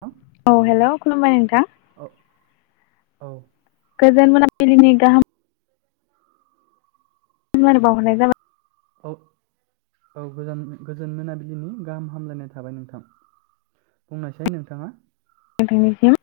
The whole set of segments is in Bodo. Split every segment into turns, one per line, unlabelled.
थां
औ हेलौ खुलुमबाय नोंथां
औ औ
गोजोन मोनाबिलिनि गाहाम हामलायनाय बावहरनाय जाबाय
औ औ गोजान गोजोन मोनाबिलिनि गाहाम हामलायनाय थाबाय नोंथां बुंनायसाय नोंथाङा
नोंथां निसिम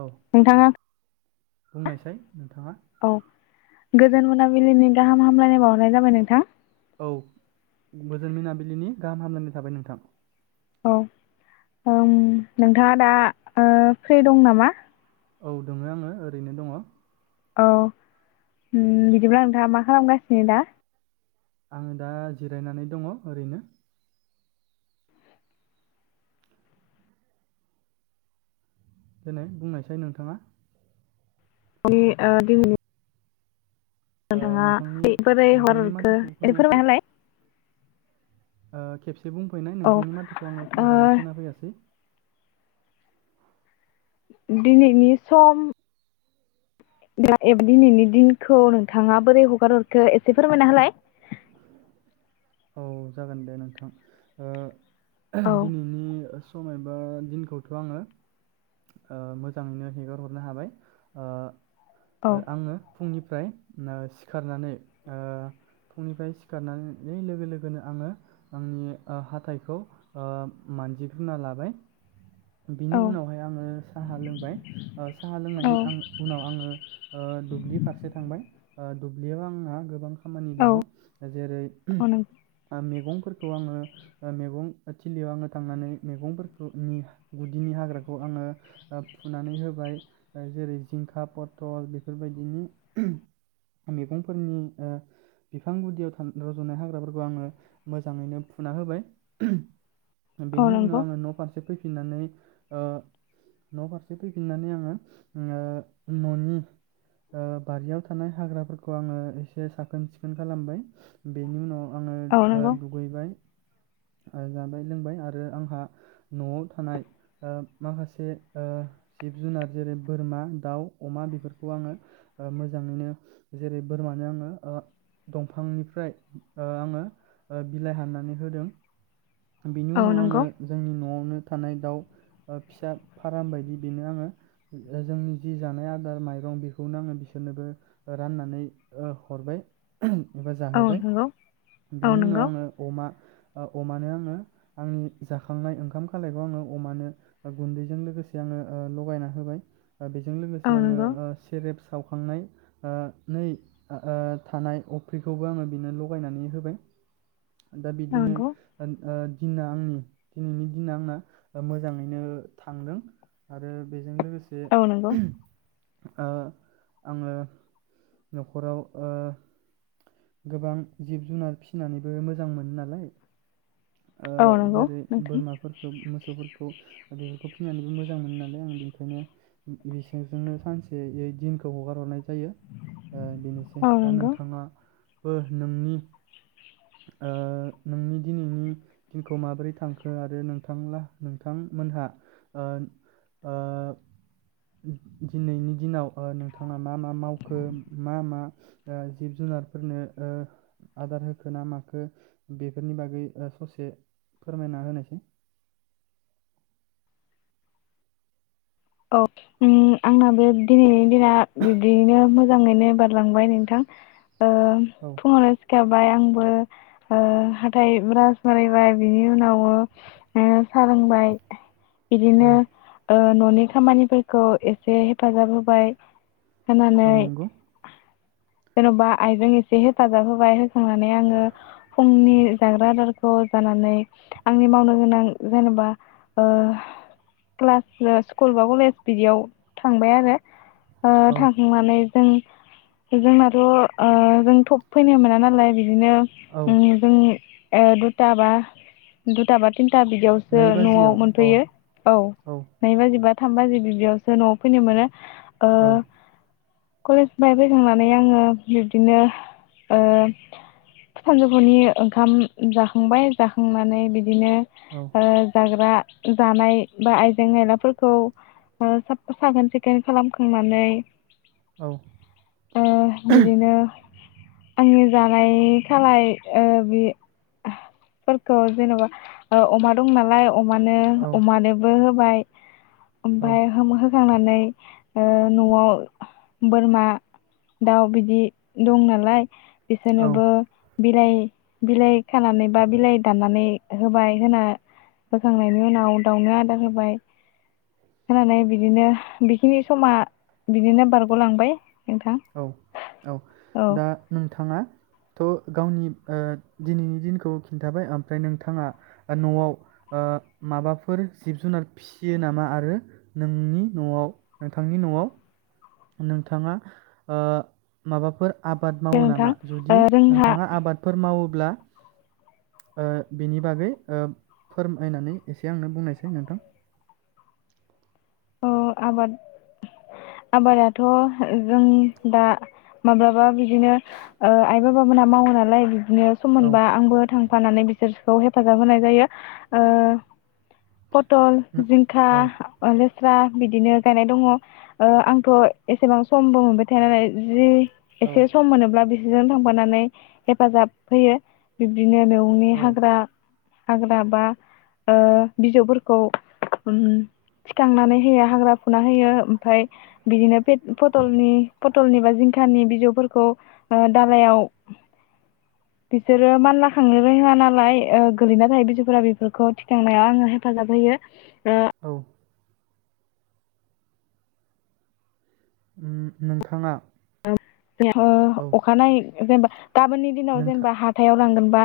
औ बुंनायसाय नोंथाङा
औ गोजोन मोनाबिलिनि गाहाम हामलायनाय बावहरनाय जाबाय नोंथां
औ गोजोन मोनाबिलिनि गाहाम हामलायनाय थाबाय नोंथां
औ ओम नोंथाङा दा ओ फ्रि दं नामा?
औ दङो आङो ओरैनो दङ।
औ उम बिदिब्ला नोंथाङा मा खालामगासिनो दा?
आङो दा जिरायनानै दङ ओरैनो। देनो बुंनायसै नोंथाङा
[unintelligible]
ओ
नोंथाङा
नोंथांनि
बोरै
नोंथांनि
हगारहरनो
माथोखौ
ए
खोनायाखै
फोरमायना होलाय
ओ खेबस दे बुंफिनाय
औ ओ
नोंथांनि माथोखौ आङो मोजाङै खोनाफैयासै।
दिनैनि सम [inaudible] दिनैनि दिनखौ नोंथाङा बोरै हगार हरखो एसे फोरमायना होलाय।
औ जागोन दे नोंथां ओ ओ
औ
दिनैनि सम एबा दिनखौथ' ओ आङो मोजाङैनो हेगार हरनो हाबाय ओ
औ
ओ आङो फुंनिफ्राय ओ सिखारनानै ओ फुंनिफ्राय सिखारनानै नै लोगो लोगोनो आङो आंनि ओ हाथाइखौ ओ मानजिगोना लाबाय। बिनि
औ
उनावहाय आङो साहा लोंबाय ओ साहा
औ
लोंनायनि आं उनाव आङो ओ दुब्लि फारसे थांबाय। ओ दुब्लियाव आंहा गोबां खा खामानि दङ
औ
जेरै‌
[unintelligible]
मेगंफोरखौ आङो ओ मेगं थिलियाव आङो थांनानै मेगंफोरखौनि गुदिनि हाग्राखौ आङो ओ फुनानै होबाय ओ जेरै जिंखा पथल बेफोरबायदिनि मेगंफोरनि ओ बिफां गुदियाव था [unintelligible] रज'नाय हाग्राफोरखौ आङो मोजाङैनो फुना होबाय।
औ
बेनि उनाव
नंगौ
आङो नफारसे फैफि फैफिननानै ओ न' फारसे फैफिननानै आङो ओ न'नि बारियाव थानाय हाग्राफोरखौ आङो एसे साखोन सिखोन खालामबाय। बेनि उनाव आङो
औ
ओ,
नंगौ।
दुगैबाय ओ जाबाय लोंबाय आरो आंहा न'आव थानाय ओ माखासे ओ जिब जुनार जेरै बोरमा दाउ अमा बेफोरखौ आङो ओ मोजाङैनो जेरै बोरमानो आङो ओ दंफांनिफ्राय ओ आङो बिलाइ हाननानै होदों। बिनि
औ
उनाव
नंगौ
आङो जोंनि न'आवनो थानाय दाउ ओ फिसा फाराम बायदि बेनो आङो ओ जोंनि जि जानाय आदार माइरं बेखौनो आङो बिसोरनोबो ओ राननानै ओ हरबाय। एबा
औ
जाहोबाय।
नंगौ औ
बिनि उनाव
नंगौ
आङो अमा अमानो आङो आंनि जाखांनाय ओंखाम खालायखौ आङो अमानो गुन्दैजों लोगोसे आङो ओ लगायना होबाय। बेजों
औ
लोगोसे आङो
नंगौ
ओ सेरेप सावखांनाय ओ नै ओ थानाय अफ्रिखौबो आङो बिनो ल लगायनानै होबाय। दा
औ
बिदिनो
नंगौ
ओ ओ दिना आंनि दिनैनि दिना आंना ओ मोजाङैनो थांदों आरो बेजों लोगो से
औ नंगौ
ओ आङो नख'राव ओ गोबां जिब जुनार फिसिनानैबो मोजां मोनो नालाय। ओ
औ नंगौ
जेरै
नोंथां
बोरमाफोरखौ मोसौफोर खौ बेफोरखौ फिनानैबो मोजां मोनो नालाय आं बेनिखायनो बिसोरजोंनो सानसेयै दिनखौ हगार हरनाय जायो ओ बेनोसै
औ
दा
नंगौ
नोंथाङा बो नोंनि ओ नोंनि दिनैनि दिनखौ माबोरै थांखो आरो नोंथां नोंथांमोनहा ओ ओ दिनैनि दिनाव नोंथाङा मा मा मावखो मा मा जिब जुनारफोरनो आदार होखो ना माखो बेफोरनि बागै ससे एसे फोरमायना होनोसै।
औ ओ आंना बे दिनैनि दिना बिदियनो मोजाङैनो बारलांबाय नोंथां। ओ
औ
फुङावनो सिखाबाय आं ओ हाथाय ब्रास मारिबाय बिनि उनाव ओ सालोंबाय
औ
बिदिनो ओ न' नि खामानिफोरखौ एसे हेफाजाब होबाय होनानै
औ नंगौ
जेनबा आइजों एसे हेफाजाब होबाय होखांनानै आङो फुंनि जाग्रा आदारखौ जानानै आंनि मावनो गोनां जेनेबा ओ क्लास स्कुल बा कलेज बिदियाव थांबाय आरो ओ
औ
थांखांनानै जों जोंनाथ ओ जों थब फैनो मोना नालाय बिदिनो
औ
ओ जोंनि ओ दुथा बा दुथा बा थिन था बिदियावसो
नै
नआव
बाजियाव अ
मोनफैयो औ नैबाजिबा। थाम बाजि बिदियावसो नआव फैनो मोनो। ओ
औ
कलेजनिफाय फैखांनानै आङो बिब्दिनो ओ सानजौफुनि ओंखाम जाखांबाय जाखांनानै बि बिदिनो
औ
ओ जाग्रा जानाय बा आइजें आयलाफोरखौ ओ साख साखोन सिखोन खालामखांनानै ओ बिदिनो आंनि जानाय खालाय ओ बि फोरखौ जेनबा ओ अमा दं नालाय अमानो
औ
अमानोबो बाय ओमफाय होम होखांना नै ओ नआव बोरमा दाउ बिदि दं नालाय
औ
बिसोरनोबो बिलाइ बिलाइ खानानै बा बिलाइ दाननानै होबाय होना होखांनायनि उनाव दाउनो आदार होबाय होनानै बिदिनो बेखिनि समा बिदिनो बारगलांबाय। नोंथां
औ औ
औ
दा नोंथाङा थ गावनि ओ दिनैनि दिनखौ खिन्थाबाय ओमफ्राय नोंथाङा नआव ओ माबाफोर जिब जुनार फिसियो नामा आरो नोंनि नआव नोंथांनि नआव नोंथाङा ओ माबाफोर आबाद
दे
मावो
नोंथां
नामा
ओ
जुदि
जोंहा
नोंथाङा आबादफोर मावो ब्ला ओ बिनि बागै ओ फोरमायनानै एसे आंनो बुंनायसाय नोंथां।
औ आबाद आबादाथ' जोंनि दा माब्लाबा बिदिनो ओ आइ बाबामोनहा मावो नालाय नो सम
औ
मोनबा आंबो थां फानानै बिसोरखौ हेफाजाब होनाय जायो ओ पटल,
नो-
जिंखा
औ
[unintelligible] स्रा बिदिनो गायनाय दंङ ओ आंथ एसेबां समबो मोनबाय थाया नालाय जि
औ
एसे सम मोनोब्ला बिसो जों थांबानानै हेफाजाब होयो [unintelligible] बिदिनो मेगंनि
औ
हाग्रा हाग्रा बा ओ बिजौफोरखौ उम फुस्रांनानै होयो हाग्रा फुना होयो ओमफ्राय बिदिनो, पेट फटलनि पटलनि बा जिंखानि बिजौफोरखौ दालायाव, बिसोरो मानला खांनो रोङा नालाय ओ गोलैना थायो बिजौफोरा बेफोरखौ थिखांनाया आङो हेफाजाब होयो, ओ
औ उम नोंथाङा, औ
नेथ' अखानायै जेनबा, गामोननि दिनाव
नोंथां
जेनबा हाथायाव लांगोन बा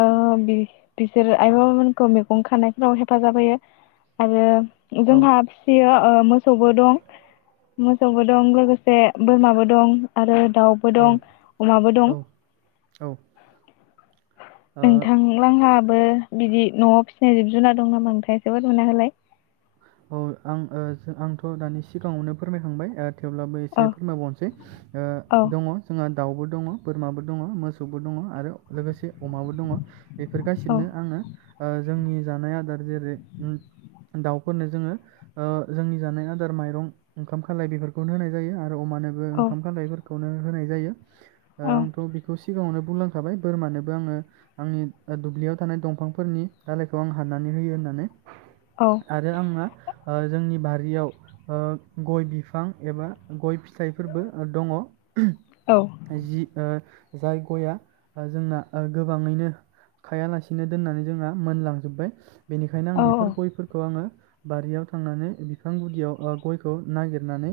ओ बि बिसोर आइ बाबामोनखौ मैगं खानायफोराव हेफाजाब होयो आरो,
औ
जोंहा फिसियो, ओ मोसौबो दं, मोसौबो दं लोगोसे बोरमाबो, दं आरो दाउबो
औ
दं अमाबो दं
औ औ ओ
नोंथांलोंहाबो बिदि न' जे जिब जुनार दं नामा? ओमफ्राय जोबोद हुनाहोलाय,
औ आं जो आंथ' दानि सिगाङावनो फोरमायखांबाय ओ थेवब्लाबो एसे
औ
फोरमायबावनिसै ओ
औ
दङ जोंहा दाउबो दङ बोरमाबो दङ मोसौबो दङ आरो लोगोसे, अमाबो दङ बेफोर
औ
गासिबोनो आङो ओ जोंनि जानाय आदार जेरै दाउ, फोरनो जोङो ओ जोंनि जानाय आदार माइरं ओंखाम खालाय बेफोरखौनो होनाय जायो, आरो अमानोबो
औ
ओंखाम खालायफोर खौनो होनाय जायो, ओ
औ
आंथ' बेखौ सिगाङावनो बुंलांखाबाय बोरमानोबो आङो आंनि दुब्लियाव थानाय दंफांफोरनि दालायखौ आं हाननानै होयो होननानै,
औ
आरो आंना ओ जोंनि बारियाव ओ गय बिफां एबा गय फिथाइफोरबो ओ दङ।
औ
जि ओ जाय गया ओ जोंना ओ गोबाङैनो खायालासेनो दोननानै जोंना मोनलांजोबबाय। बेनिखायनो आं
औ
बेफोर गयफोर आङो बारियाव थांनानै बिफां गुदियाव ओ गयखौ नागिरनानै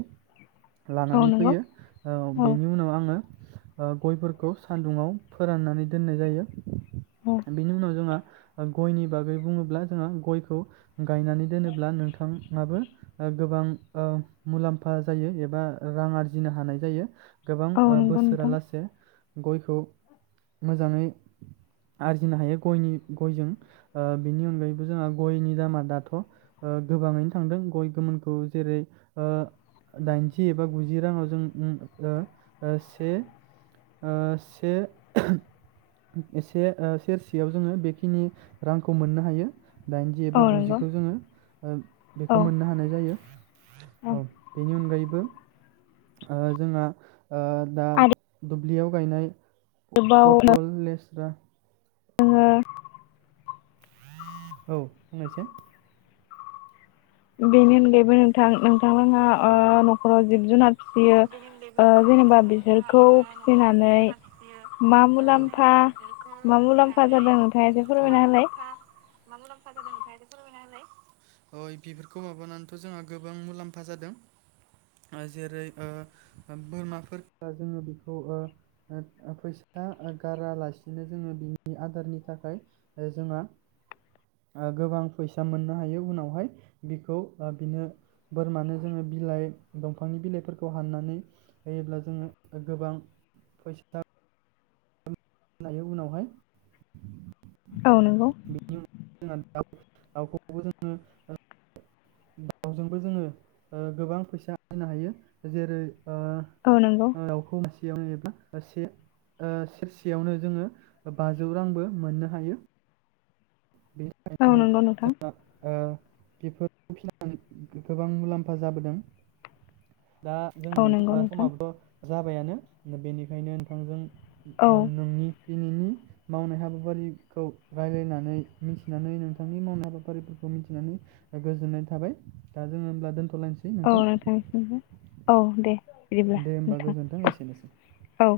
औ
लानानै
नंगौ
फैयो ओ
औ
बेनि उनाव आङो ओ गयफोरखौ सान्दुंङाव फोराननानै दोननाय जायो।
औ
बेनि उनाव जोंहा गयनि बागै बुङोब्ला जोंहा गयखौ गायनानै दोनोब्ला नोंथाङाबो ओ गोबां ओ मुलाम्फा जायो एबा रां आरजिनो हानाय जायो। गोबां
औ
ओ
नंगौ नोंथां
बोसोरालासे गयखौ मोजाङै आरजिनो हायो गयनि गयजों बिनि अनगायैबो जोंहा गयनि दामा दाथ ओ गोबाङैनो थांदों गय गोमोनखौ जेरै ओ दाइनजि एबा गुजि राङाव जों ओ ओ से ओ से से ओ सेरसेयाव जोङो बेखिनि रांखौ मोननो हायो। दाइनजि एबा
औ
गुजि
नंगौ
बेखौ
औ
मोननो हानाय जायो औ बेनि अनगायैबो ओ जोंहा ओ दा
आरो
ब्लियाव गायनाय
आरोबाव
पटल लेस [unintelligible]
जोङो
औ बुंनायसाय
बेनि अनगायैबो नोंथां नोंथांमोनहा ओ नखराव जिब जुनार फिसियो ओ जेनेबा बिसोरखौ फिसिनानै मा मुलाम्फा मा मुलाम्फा जादों नोंथाङा एसे फोरमायना होलाय।
अइ बेफोरखौ माबानानैथ जोंहा गोबां मुलाम्फा जादों जेरै बोरमा [unintelligible] जोङो बेखौ ओ ओ फैसा गारालासिनो जोङो बिनि आदारनि थाखाय ओ जोंहा ओ गोबां फैसा मोननो हायो उनावहाय बिखौ ओ बिनो बोरमानो जोङो बिलाइ दंफांनि बिलाइफोरखौ खौ हाननानै होयोब्ला जोङो गोबां फैसा नायो उनावहाय
औ नंगौ
जोंना दाउ दाउखौबो जोङो [unintelligible] दाउजोंबो जोङो ओ गोबां फैसा [unintelligible] नो हायो जेरै ओ
औ नंगौ
ओ दाउखौ मासेयावनो एबा [unintelligible] से ओ सेर सेयावनो जोङो बाजौ रांबो मोननो हायो। बेनि
औ
थाखायनो
नंगौ नोंथां।
जोंहा ओ बेफोरखौ फिनानै गोबां मुलाम्फा जाबोदों। दा जों
औ
नोंथां
नंगौ
ओ समाबोथ जाबायानो बेनिखायनो नोंथांजों
औ
ओ नोंनि दिनैनि मावनाय हाबाफारिखौ रायलायनानै मिथिनानै नोंथांनि मावनाय हाबाफारिफोरखौ मिथिनानै गोजोननाय थाबाय दा जोङो होमब्ला दोनथ
औ नोंथां। औ दे। बिदिब्ला
दे होमबा
नोंथां
गोजोन्थों। एसेनोसै।
औ